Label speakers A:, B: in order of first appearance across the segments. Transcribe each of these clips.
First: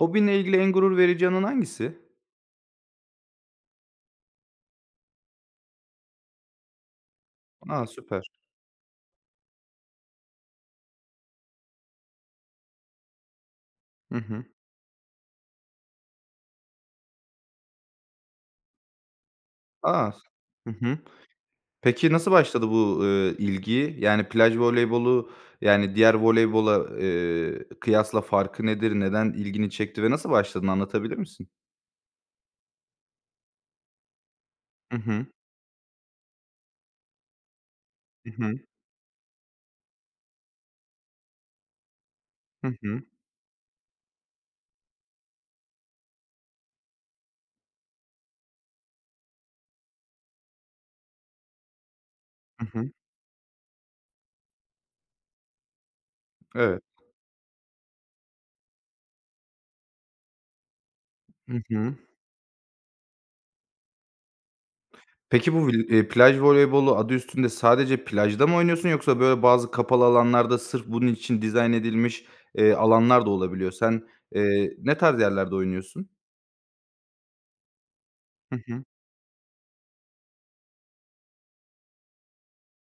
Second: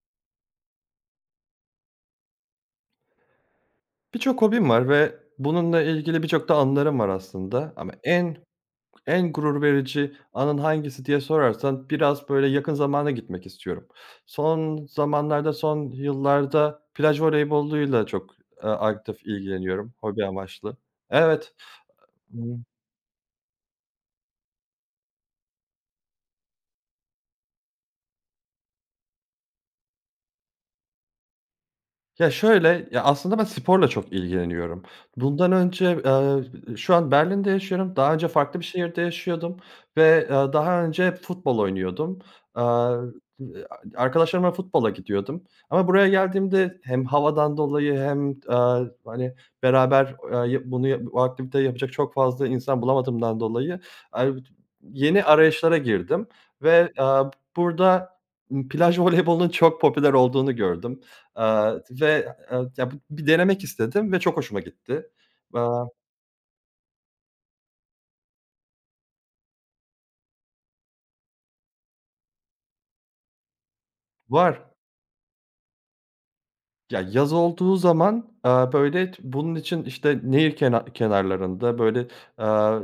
A: Hobinle ilgili en gurur verici anın hangisi?
B: Birçok hobim var ve bununla ilgili birçok da anılarım var aslında
A: A,
B: ama
A: süper.
B: en gurur verici anın hangisi diye sorarsan biraz, böyle, yakın zamana gitmek istiyorum.
A: Hı hı.
B: Son zamanlarda, son yıllarda plaj voleyboluyla çok, aktif ilgileniyorum
A: A!
B: hobi
A: Hı
B: amaçlı.
A: hı.
B: Evet.
A: Peki nasıl başladı bu, ilgi? Yani plaj voleybolu, yani diğer voleybola, kıyasla farkı nedir? Neden ilgini çekti ve nasıl başladın? Anlatabilir misin?
B: Aslında ben sporla çok ilgileniyorum.
A: Hı hı.
B: Bundan önce, şu an Berlin'de yaşıyorum. Daha önce
A: Hı hı.
B: farklı bir şehirde yaşıyordum ve, daha önce hep futbol oynuyordum. Eee,
A: Hı hı.
B: arkadaşlarımla futbola gidiyordum ama buraya geldiğimde hem havadan dolayı hem, hani, beraber, ya bunu ya bu aktiviteyi yapacak çok fazla
A: Hı
B: insan
A: hı.
B: bulamadığımdan dolayı, eee, yeni arayışlara girdim
A: Evet.
B: ve, burada, plaj voleybolunun çok popüler olduğunu gördüm.
A: Hı
B: Eee,
A: hı.
B: ve, ya, bir denemek istedim ve çok hoşuma gitti.
A: Peki
B: Eee,
A: bu vil plaj voleybolu adı üstünde sadece plajda mı oynuyorsun yoksa böyle bazı kapalı alanlarda sırf bunun için dizayn edilmiş, alanlar da olabiliyor? Sen,
B: Var.
A: ne tarz yerlerde oynuyorsun?
B: Yaz olduğu zaman,
A: Hı hı.
B: böyle, bunun için, işte, nehir kenarlarında, böyle, eee,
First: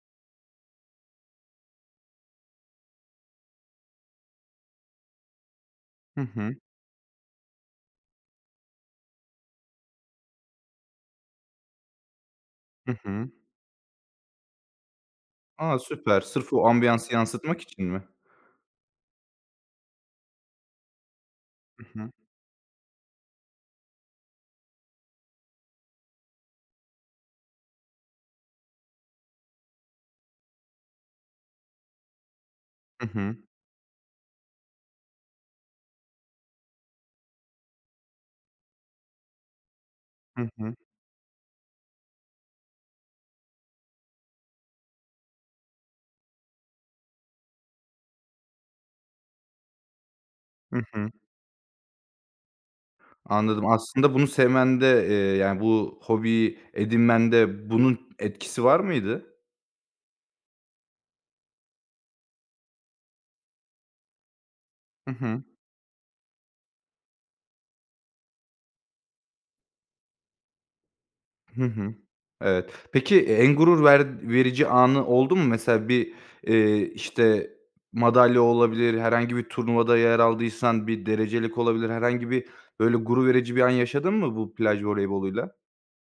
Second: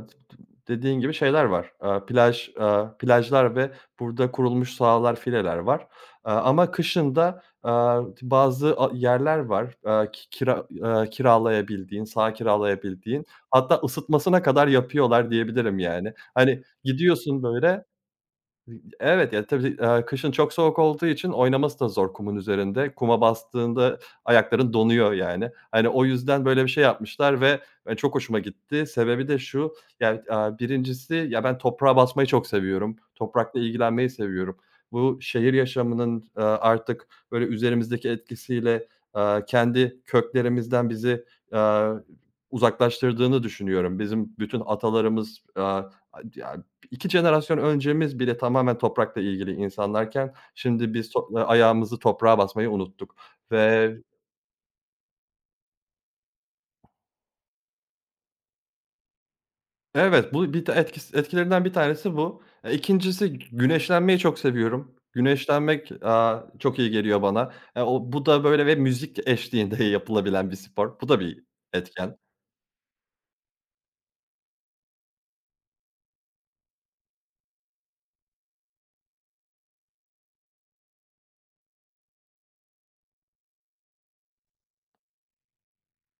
B: dediğin gibi şeyler var. Plaj, plajlar ve burada kurulmuş sahalar, fileler var.
A: Hı hı.
B: Ama kışın da, bazı yerler var. Ki kira kiralayabildiğin, saha
A: Hı
B: kiralayabildiğin,
A: hı.
B: hatta ısıtmasına kadar yapıyorlar diyebilirim
A: A,
B: yani.
A: süper. Sırf
B: Hani,
A: o ambiyansı
B: gidiyorsun
A: yansıtmak
B: böyle...
A: için mi?
B: Evet, ya, tabii, kışın çok soğuk olduğu için oynaması
A: Hı
B: da
A: hı.
B: zor kumun üzerinde. Kuma bastığında ayakların donuyor yani. Hani, o yüzden böyle bir şey yapmışlar ve, çok hoşuma gitti. Sebebi de şu, ya, 1'incisi, ya, ben toprağa basmayı çok seviyorum.
A: Hı hı.
B: Toprakla ilgilenmeyi seviyorum. Bu şehir yaşamının, artık böyle üzerimizdeki etkisiyle, kendi
A: Hı hı.
B: köklerimizden bizi, eee, uzaklaştırdığını düşünüyorum. Bizim bütün atalarımız, aaa, 2 jenerasyon öncemiz bile tamamen toprakla ilgili insanlarken
A: Hı
B: şimdi biz
A: hı.
B: to ayağımızı toprağa basmayı unuttuk
A: Anladım.
B: ve...
A: Aslında bunu sevmende, yani, bu hobiyi edinmende bunun etkisi var mıydı?
B: Evet, bu bir ta etkis etkilerinden bir tanesi bu. 2'ncisi, güneşlenmeyi çok seviyorum.
A: Hı hı.
B: Güneşlenmek, çok iyi geliyor bana. O Bu da böyle ve müzik eşliğinde yapılabilen bir spor. Bu da bir
A: Hı hı.
B: etken.
A: Evet. Peki, en gurur verici anı oldu mu? Mesela bir, işte, madalya olabilir, herhangi bir turnuvada yer aldıysan bir derecelik olabilir, herhangi bir, böyle, gurur verici bir an yaşadın mı bu plaj voleyboluyla?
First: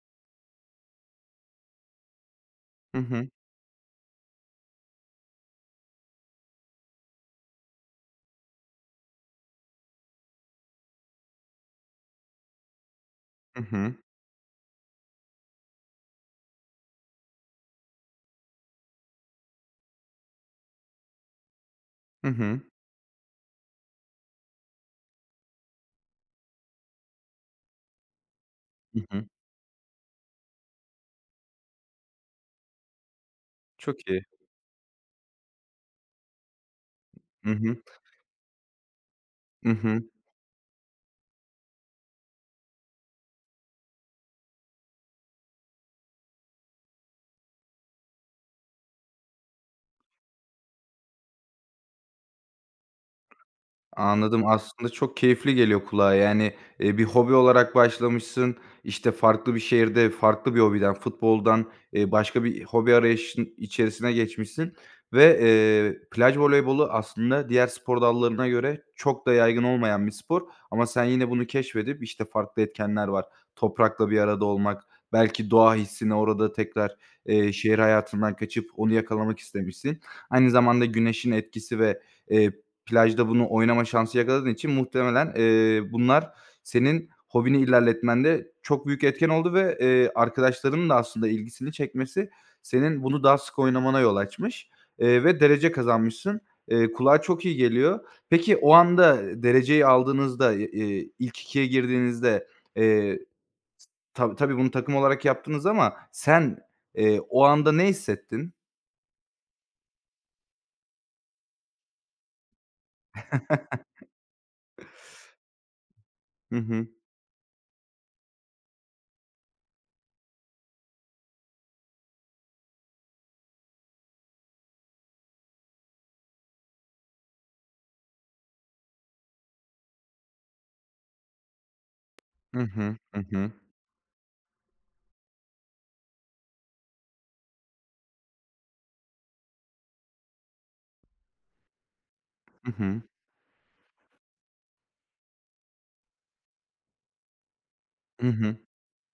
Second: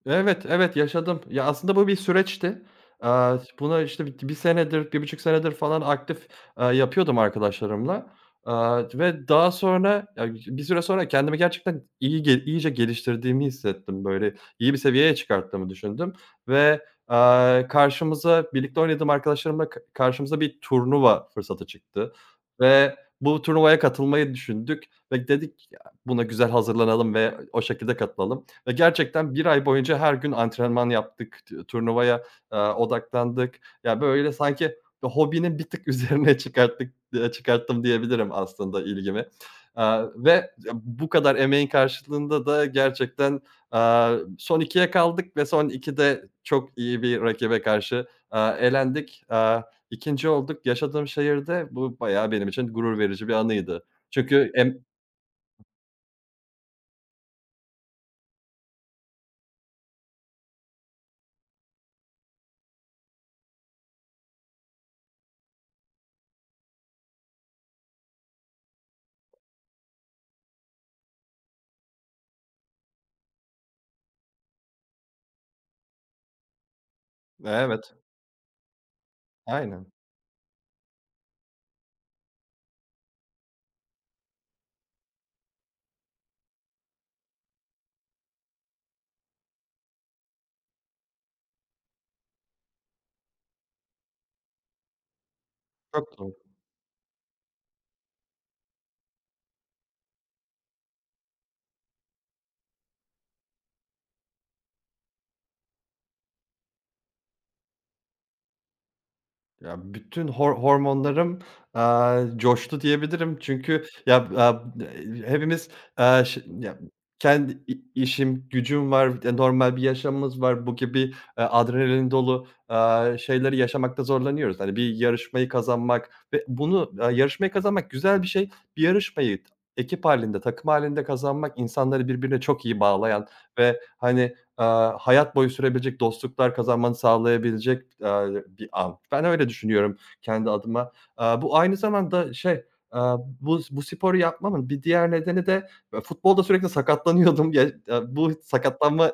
B: Evet, evet yaşadım. Ya, aslında bu bir süreçti.
A: Hı hı.
B: Buna, işte, bir senedir, bir buçuk senedir falan aktif, yapıyordum arkadaşlarımla. Ve daha sonra, ya, bir süre sonra kendimi gerçekten iyi iyice geliştirdiğimi
A: Hı hı.
B: hissettim. Böyle iyi bir seviyeye çıkarttığımı düşündüm ve, karşımıza birlikte oynadığım arkadaşlarımla karşımıza bir turnuva fırsatı çıktı
A: Hı hı.
B: ve bu turnuvaya katılmayı düşündük ve dedik, "Ya, buna güzel hazırlanalım ve o şekilde katılalım." Ya,
A: Hı hı.
B: gerçekten bir ay boyunca her gün antrenman yaptık, turnuvaya, odaklandık. Ya,
A: Çok iyi.
B: böyle sanki hobinin bir tık üzerine çıkarttık, e,
A: Hı hı.
B: çıkarttım diyebilirim aslında ilgimi.
A: Hı hı.
B: Ve bu kadar emeğin karşılığında da gerçekten, eee, son ikiye kaldık ve son 2'de çok iyi bir rakibe karşı, elendik. 2'nci olduk. Yaşadığım şehirde bu bayağı benim için gurur verici bir anıydı.
A: Anladım.
B: Çünkü em...
A: Aslında çok keyifli geliyor kulağa. Yani, bir hobi olarak başlamışsın. İşte farklı bir şehirde, farklı bir hobiden, futboldan, başka bir hobi arayışın içerisine geçmişsin ve, plaj voleybolu aslında diğer spor dallarına göre çok da yaygın olmayan bir spor ama sen yine bunu keşfedip, işte, farklı etkenler var. Toprakla bir arada olmak, belki doğa hissini orada tekrar, şehir
B: Evet,
A: hayatından kaçıp onu yakalamak
B: aynen.
A: istemişsin. Aynı zamanda güneşin etkisi ve, eee, plajda bunu oynama şansı yakaladığın için muhtemelen, bunlar senin hobini ilerletmende çok büyük etken oldu ve, arkadaşlarının da aslında ilgisini çekmesi senin bunu daha sık oynamana yol açmış, ve derece
B: Çok doğru.
A: kazanmışsın. Kulağa çok iyi geliyor. Peki o anda dereceyi aldığınızda, ilk ikiye girdiğinizde, eee, tabii bunu takım olarak yaptınız ama sen, o anda ne hissettin?
B: Ya, bütün hormonlarım, coştu diyebilirim. Çünkü ya, hepimiz, aaa, ş
A: Hı
B: ya,
A: hı.
B: kendi işim, gücüm var, normal bir yaşamımız var. Bu gibi, adrenalin dolu, şeyleri yaşamakta zorlanıyoruz. Hani, bir yarışmayı kazanmak ve bunu, yarışmayı kazanmak güzel bir şey. Bir yarışmayı ekip hâlinde, takım hâlinde kazanmak insanları birbirine
A: Hı
B: çok iyi
A: hı. Hı
B: bağlayan
A: hı.
B: ve, hani, hayat boyu sürebilecek dostluklar kazanmanı sağlayabilecek, bir an. Ben öyle düşünüyorum kendi adıma. Bu aynı zamanda şey,
A: Hı hı.
B: aaa, bu bu sporu yapmamın bir diğer nedeni de, futbolda sürekli sakatlanıyordum. Ya,
A: Hı
B: bu
A: hı.
B: sakatlanma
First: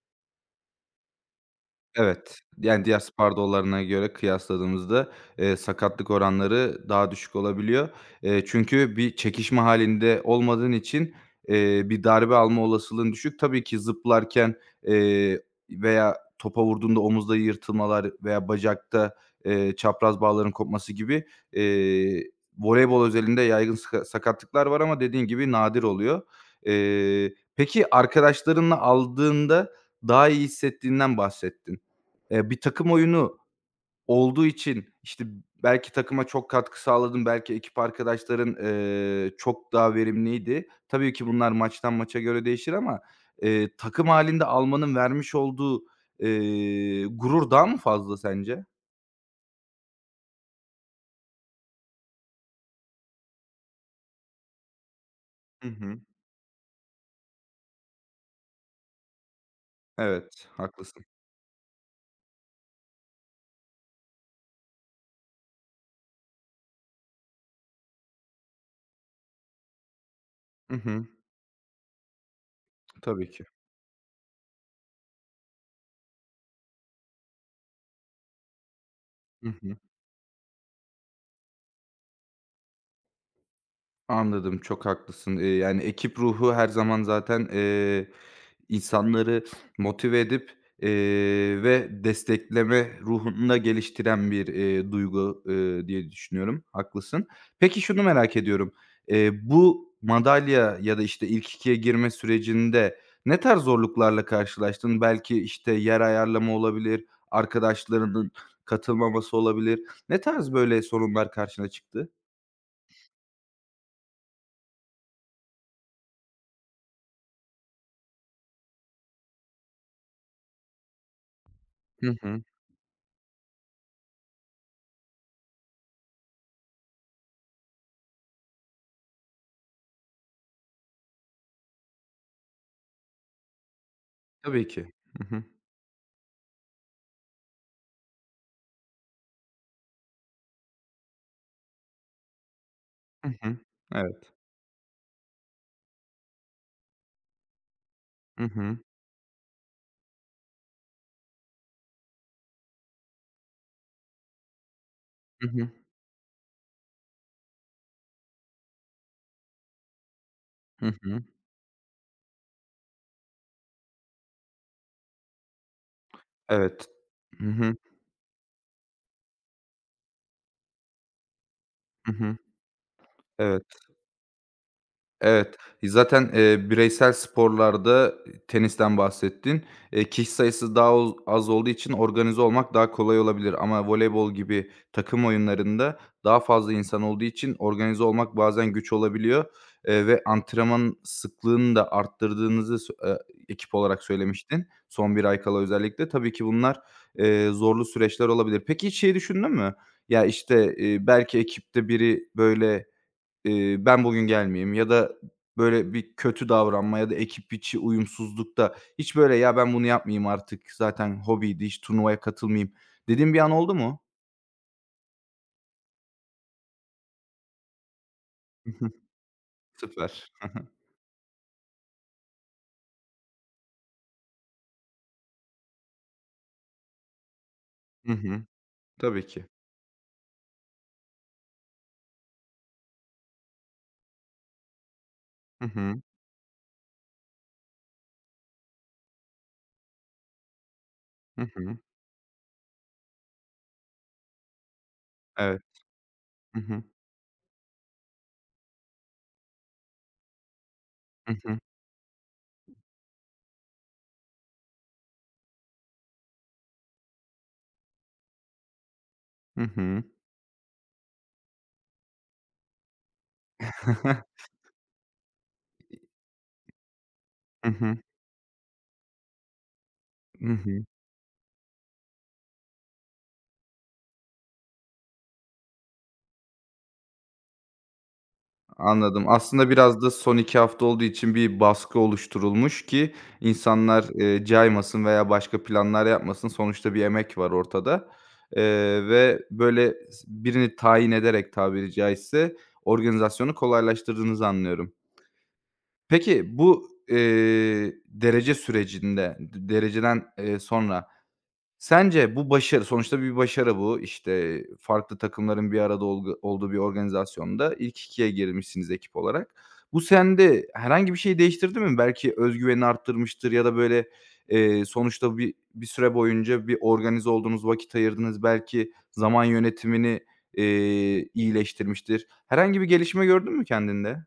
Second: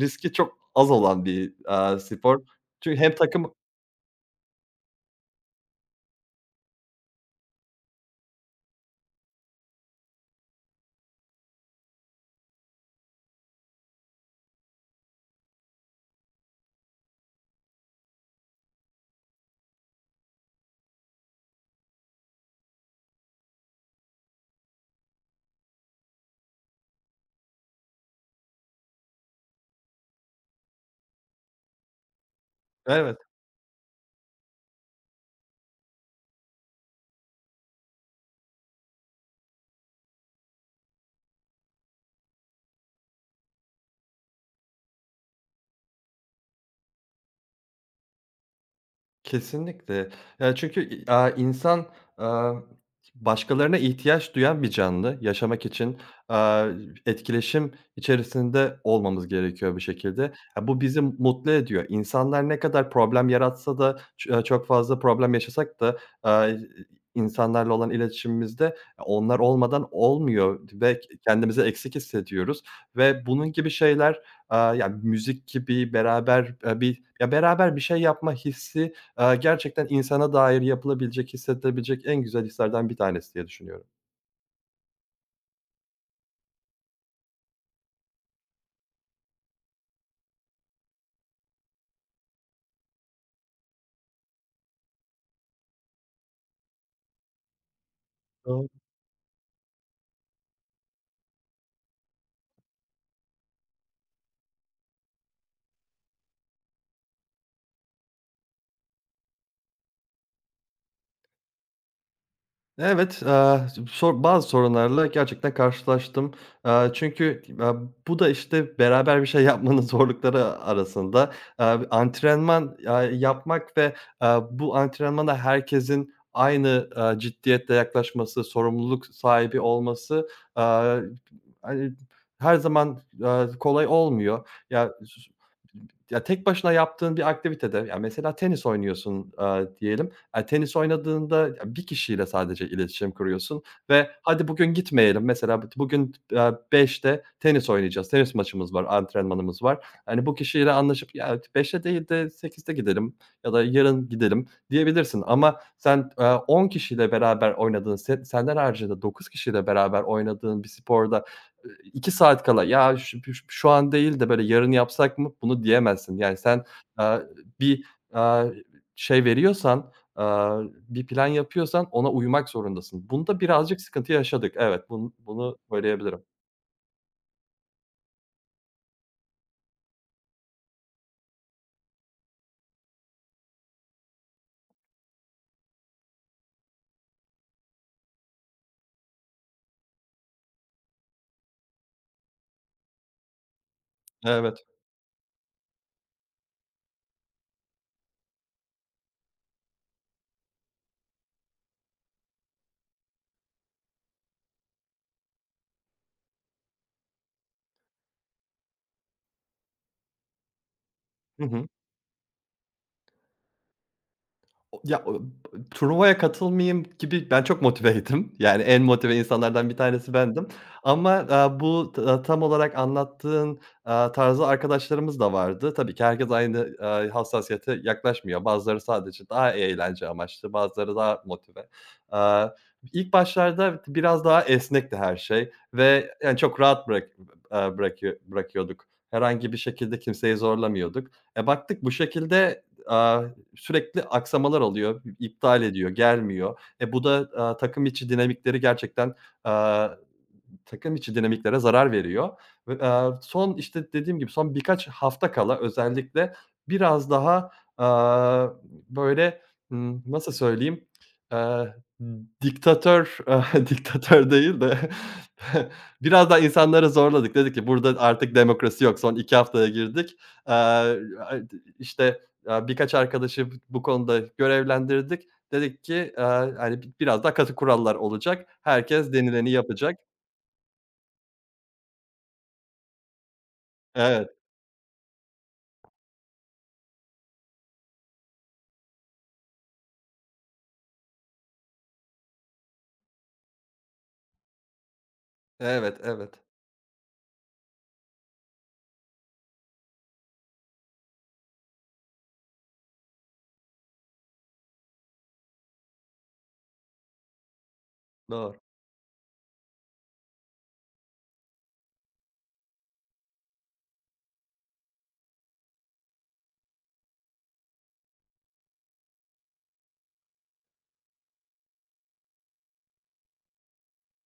B: riski çok az olan bir, spor.
A: Evet, yani,
B: Çünkü
A: diğer
B: hem
A: spor
B: takım...
A: dallarına göre kıyasladığımızda, sakatlık oranları daha düşük olabiliyor. Çünkü bir çekişme hâlinde olmadığın için, bir darbe alma olasılığın düşük. Tabii ki zıplarken, eee, veya topa vurduğunda omuzda yırtılmalar veya bacakta, çapraz bağların kopması gibi, eee, voleybol özelinde yaygın sakatlıklar var ama dediğin gibi nadir oluyor. Peki arkadaşlarınla aldığında daha iyi hissettiğinden bahsettin. Bir takım
B: Evet.
A: oyunu olduğu için, işte, belki takıma çok katkı sağladın, belki ekip arkadaşların, çok daha verimliydi. Tabii ki bunlar maçtan maça göre değişir ama, takım halinde almanın vermiş olduğu, gurur daha mı fazla sence?
B: Kesinlikle. Ya, çünkü, insan, aaa, başkalarına ihtiyaç duyan bir canlı. Yaşamak
A: Hı
B: için,
A: hı.
B: aaa, etkileşim içerisinde olmamız gerekiyor bir şekilde.
A: Evet,
B: Ya, bu bizi
A: haklısın.
B: mutlu ediyor. İnsanlar ne kadar problem yaratsa da ç çok fazla problem yaşasak da, aaa, insanlarla olan iletişimimizde onlar olmadan olmuyor
A: Hı
B: ve
A: hı.
B: kendimizi eksik hissediyoruz ve
A: Tabii ki.
B: bunun gibi şeyler, ya, müzik gibi beraber, beraber bir şey yapma hissi... Eee,
A: Hı hı.
B: gerçekten insana dair yapılabilecek, hissedilebilecek en güzel hislerden bir tanesi diye düşünüyorum.
A: Anladım, çok haklısın. Yani ekip ruhu her zaman zaten, insanları motive edip, eee, ve destekleme ruhunu da geliştiren bir, duygu, diye düşünüyorum. Haklısın. Peki şunu merak ediyorum. Bu madalya ya da, işte, ilk ikiye girme sürecinde ne tarz zorluklarla karşılaştın? Belki, işte, yer ayarlama olabilir, arkadaşlarının katılmaması olabilir. Ne tarz böyle sorunlar karşına çıktı?
B: Evet, sor bazı sorunlarla gerçekten karşılaştım. Çünkü, bu da, işte, beraber bir şey yapmanın zorlukları arasında, eee,
A: Hı hı.
B: antrenman, yapmak ve, bu antrenmana herkesin aynı, ciddiyetle yaklaşması, sorumluluk sahibi olması, aaa, hani, her zaman, kolay olmuyor.
A: Tabii
B: Ya,
A: ki. Hı hı.
B: tek başına yaptığın bir aktivitede, ya, mesela tenis oynuyorsun, diyelim. Tenis oynadığında bir kişiyle sadece iletişim
A: Hı hı.
B: kuruyorsun ve
A: Evet.
B: "Hadi bugün gitmeyelim." Mesela bu bugün, 5'te tenis oynayacağız, tenis
A: Hı
B: maçımız
A: hı.
B: var, antrenmanımız var. Hani, bu kişiyle anlaşıp, "Ya 5'te değil de 8'te gidelim ya da yarın gidelim." diyebilirsin
A: Hı
B: ama
A: hı.
B: sen, 10 kişiyle beraber oynadığın, senden haricinde 9 kişiyle beraber oynadığın bir
A: Hı hı.
B: sporda, 2 saat kala, "Ya ş ş şu an değil de böyle yarın yapsak mı?" bunu diyemezsin. Yani sen,
A: Evet.
B: eee,
A: Hı hı.
B: bir, eee, şey veriyorsan, Aaa, bir plan yapıyorsan ona
A: Hı hı.
B: uymak zorundasın. Bunda
A: Evet.
B: birazcık sıkıntı yaşadık. Evet, bunu
A: Evet.
B: söyleyebilirim.
A: Zaten, bireysel sporlarda tenisten bahsettin. Kişi sayısı daha az olduğu için organize olmak daha kolay olabilir ama voleybol gibi takım oyunlarında daha fazla insan olduğu için organize olmak bazen güç olabiliyor, ve antrenman sıklığını da arttırdığınızı sö ekip olarak
B: Evet.
A: söylemiştin. Son bir ay kala özellikle. Tabii ki bunlar, zorlu süreçler olabilir. Peki hiç şeyi düşündün mü? Ya, işte, belki ekipte biri, böyle, ben bugün gelmeyeyim ya da böyle bir kötü davranma ya da ekip içi uyumsuzlukta hiç böyle ya ben bunu yapmayayım artık zaten
B: Hı
A: hobiydi
B: hı.
A: hiç turnuvaya katılmayayım dediğin bir an oldu mu?
B: O turnuvaya katılmayayım gibi ben çok motiveydim. Yani
A: Hı
B: en
A: hı.
B: motive insanlardan bir tanesi
A: Süper.
B: bendim ama, bu tam olarak anlattığın, tarzda arkadaşlarımız da vardı. Tabii ki herkes aynı, hassasiyete
A: Hı
B: yaklaşmıyor.
A: hı.
B: Bazıları
A: Tabii
B: sadece
A: ki.
B: daha eğlence amaçlı, bazıları daha motive. Aaa, ilk başlarda biraz daha esnekti her şey
A: Hı hı.
B: ve yani çok rahat bırak aaa, bırakıyor bırakıyorduk. Herhangi bir şekilde kimseyi zorlamıyorduk.
A: Hı
B: E,
A: hı.
B: baktık bu şekilde, sürekli aksamalar oluyor, iptal
A: Evet.
B: ediyor, gelmiyor. Bu da, takım içi dinamikleri gerçekten, aaa, takım içi
A: Hı
B: dinamiklere
A: hı.
B: zarar veriyor ve, son, işte, dediğim gibi son birkaç hafta kala özellikle biraz daha, aaa, böyle,
A: Hı hı. Hı hı.
B: nasıl söyleyeyim, eee, diktatör, diktatör değil de, biraz daha insanları zorladık. Dedik ki
A: Hı hı.
B: burada artık demokrasi yok. Son 2 haftaya girdik.
A: Hı hı.
B: Eee, işte, birkaç arkadaşı bu konuda görevlendirdik. Dedik ki, hani, biraz daha katı kurallar olacak. Herkes
A: Anladım.
B: denileni
A: Aslında
B: yapacak.
A: biraz da son 2 hafta olduğu için bir baskı oluşturulmuş ki insanlar,
B: Evet.
A: caymasın veya başka planlar yapmasın. Sonuçta bir emek var ortada, ve böyle birini tayin ederek tabiri caizse organizasyonu kolaylaştırdığınızı anlıyorum.
B: Evet, evet.
A: Peki bu, derece sürecinde, dereceden, sonra sence bu başarı, sonuçta bir başarı bu. İşte farklı takımların bir arada olgu olduğu bir organizasyonda ilk ikiye
B: Doğru.
A: girmişsiniz ekip olarak. Bu sende herhangi bir şey değiştirdi mi? Belki özgüveni arttırmıştır ya da böyle, sonuçta bir süre boyunca bir organize oldunuz, vakit ayırdınız. Belki zaman yönetimini, iyileştirmiştir. Herhangi bir gelişme gördün mü kendinde?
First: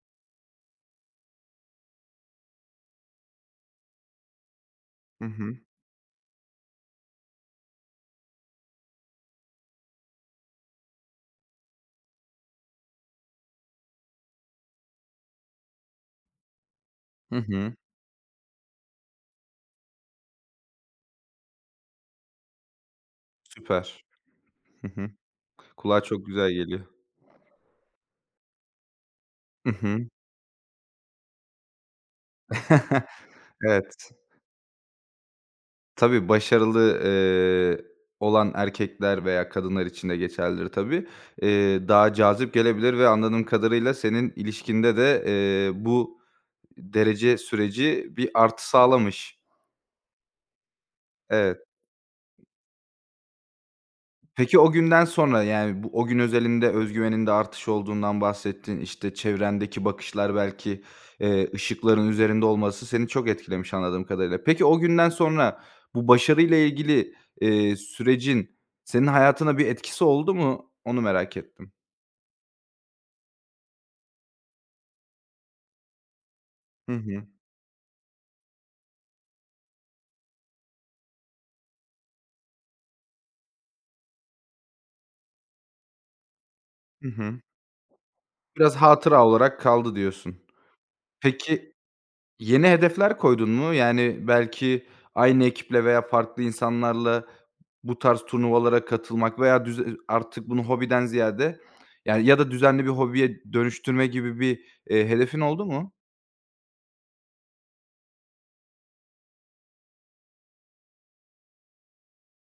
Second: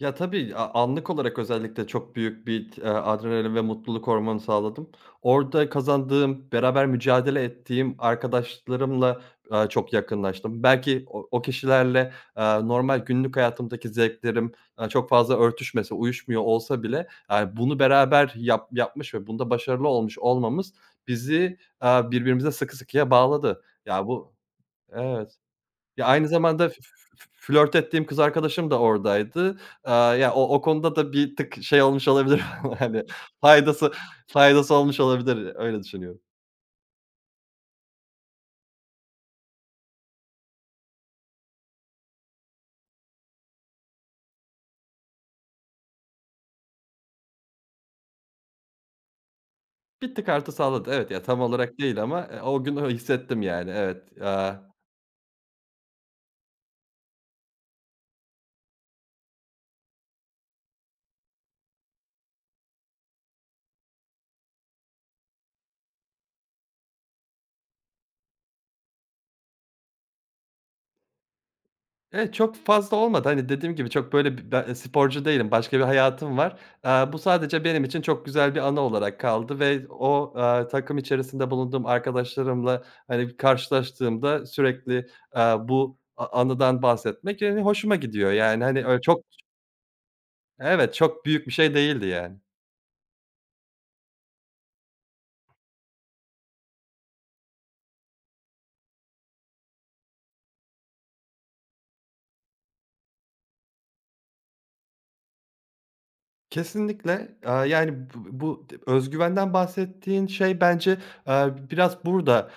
B: Ya, tabii, anlık olarak özellikle çok büyük bir, adrenalin ve mutluluk hormonu sağladım.
A: Hı hı.
B: Orada kazandığım, beraber mücadele ettiğim arkadaşlarımla, çok yakınlaştım. Belki o kişilerle, normal günlük hayatımdaki zevklerim, çok fazla örtüşmese, uyuşmuyor olsa bile,
A: Hı hı.
B: bunu beraber yapmış ve bunda başarılı olmuş olmamız bizi, birbirimize sıkı sıkıya bağladı.
A: Süper.
B: Ya, bu...
A: Hı hı.
B: Evet.
A: Kulağa
B: Ya,
A: çok
B: aynı
A: güzel
B: zamanda f f
A: geliyor.
B: f flört ettiğim kız arkadaşım da oradaydı.
A: Hı hı.
B: Ya, o konuda da bir tık şey olmuş olabilir, hani faydası
A: Evet.
B: faydası olmuş olabilir, öyle düşünüyorum.
A: Tabii, başarılı, olan erkekler veya kadınlar için de geçerlidir tabii. Daha cazip gelebilir ve anladığım kadarıyla senin ilişkinde de, bu derece süreci bir artı sağlamış.
B: Bir tık artı sağladı. Evet, ya, tam
A: Evet.
B: olarak değil ama, o gün o hissettim yani, evet.
A: Peki o günden sonra, yani, bu o gün özelinde özgüveninde artış olduğundan bahsettin. İşte, çevrendeki bakışlar belki, ışıkların üzerinde olması seni çok etkilemiş anladığım kadarıyla. Peki o günden sonra bu başarıyla ilgili, sürecin senin hayatına bir etkisi oldu mu? Onu merak ettim.
B: Evet, çok fazla olmadı. Hani, dediğim gibi çok böyle ben, sporcu değilim. Başka bir hayatım var.
A: Hı
B: Bu
A: hı.
B: sadece benim için çok güzel bir anı olarak kaldı ve o, takım içerisinde bulunduğum arkadaşlarımla, hani, karşılaştığımda sürekli, bu anıdan
A: Hı hı.
B: bahsetmek, yani, hoşuma gidiyor. Yani,
A: Biraz
B: hani, öyle çok...
A: hatıra olarak kaldı diyorsun.
B: Evet, çok büyük bir şey
A: Peki
B: değildi yani.
A: yeni hedefler koydun mu? Yani, belki aynı ekiple veya farklı insanlarla bu tarz turnuvalara katılmak veya artık bunu hobiden ziyade, yani, ya da düzenli bir hobiye dönüştürme gibi bir, hedefin oldu mu?
B: Kesinlikle. Yani, bu bu d bahsettiğin şey bence, biraz burada,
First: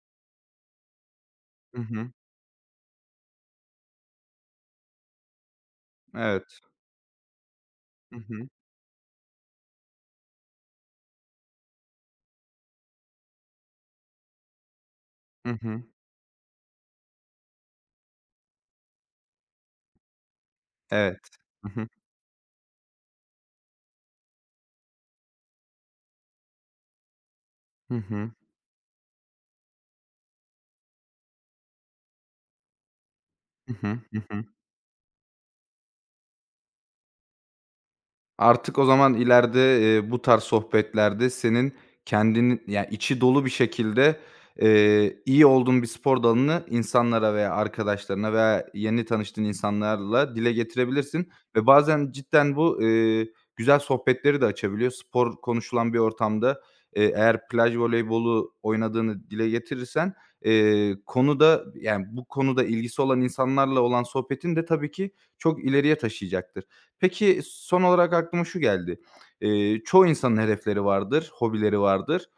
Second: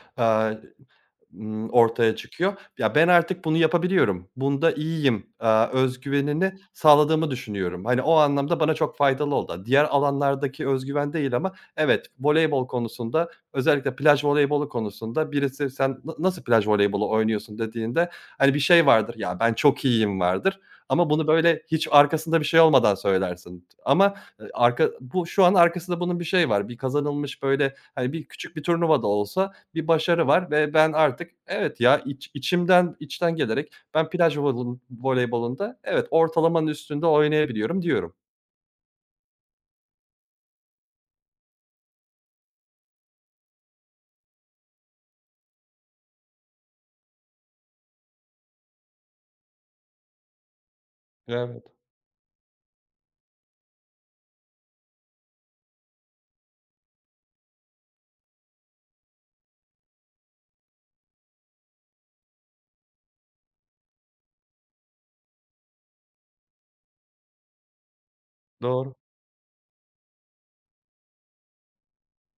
A: Hı hı.
B: Ortaya çıkıyor. Ya, ben artık bunu yapabiliyorum, bunda iyiyim, öz güvenini
A: Evet.
B: sağladığımı düşünüyorum. Hani, o
A: Hı hı.
B: anlamda bana çok faydalı oldu. Diğer alanlardaki öz güven değil ama evet, voleybol konusunda, özellikle plaj voleybolu konusunda
A: Hı
B: birisi,
A: hı.
B: "Sen nasıl plaj voleybolu oynuyorsun?" dediğinde, hani, bir şey vardır, "Ya, ben çok iyiyim." vardır ama bunu,
A: Evet.
B: böyle,
A: Hı
B: hiç
A: hı.
B: arkasında bir şey olmadan söylersin ama, arka bu şu an arkasında bunun bir şeyi var. Bir kazanılmış, böyle,
A: Hı
B: hani, bir
A: hı.
B: küçük bir turnuva da olsa bir başarı var ve ben artık evet, ya içimden, içten gelerek
A: Hı hı.
B: ben
A: Hı
B: plaj
A: hı.
B: voleybolunda evet ortalamanın üstünde oynayabiliyorum diyorum.
A: Artık o zaman ileride, bu tarz sohbetlerde senin kendini yani içi dolu bir şekilde, iyi olduğun bir spor dalını insanlara veya arkadaşlarına veya yeni tanıştığın insanlarla dile getirebilirsin
B: Evet,
A: ve bazen cidden bu, güzel sohbetleri de açabiliyor. Spor konuşulan bir ortamda, eğer plaj voleybolu oynadığını dile getirirsen, konu da yani bu konuda ilgisi olan insanlarla olan sohbetin de tabii ki çok ileriye taşıyacaktır. Peki, son olarak aklıma şu
B: doğru.
A: geldi. Çoğu insanın hedefleri vardır, hobileri vardır.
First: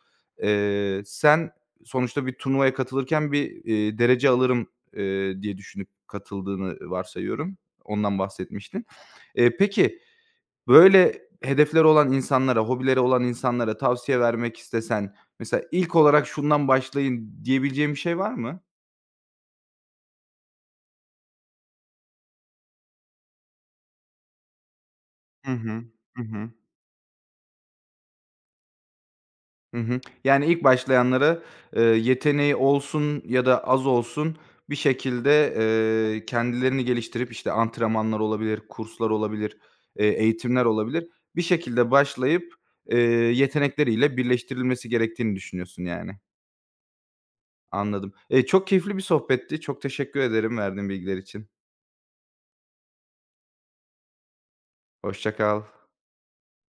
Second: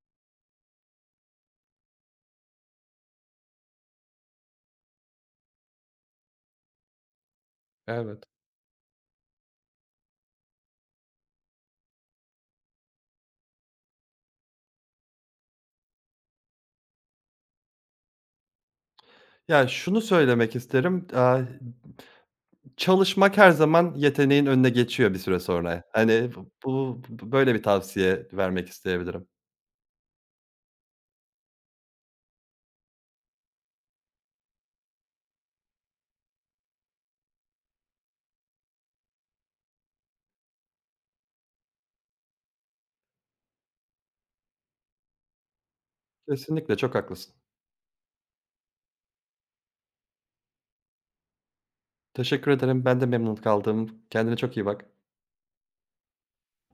A: Sen sonuçta bir turnuvaya katılırken bir, derece alırım, diye düşünüp katıldığını varsayıyorum. Ondan
B: Evet.
A: bahsetmiştin. Peki, böyle hedefleri olan insanlara, hobileri olan insanlara tavsiye vermek istesen mesela ilk olarak şundan başlayın diyebileceğim bir şey var mı?
B: Ya şunu söylemek isterim, çalışmak her zaman yeteneğin önüne geçiyor bir süre
A: Hı
B: sonra.
A: hı. Hı
B: Hani
A: hı.
B: böyle bir tavsiye vermek isteyebilirim.
A: Hı hı. Yani ilk başlayanlara, yeteneği olsun ya da az olsun bir şekilde, kendilerini geliştirip, işte, antrenmanlar olabilir, kurslar olabilir, eğitimler olabilir. Bir şekilde başlayıp, eee, yetenekleriyle birleştirilmesi gerektiğini düşünüyorsun yani.
B: Kesinlikle çok haklısın.
A: Anladım. Çok keyifli bir sohbetti. Çok teşekkür ederim verdiğin bilgiler için.
B: Teşekkür ederim. Ben de memnun kaldım. Kendine çok iyi bak.
A: Hoşça kal.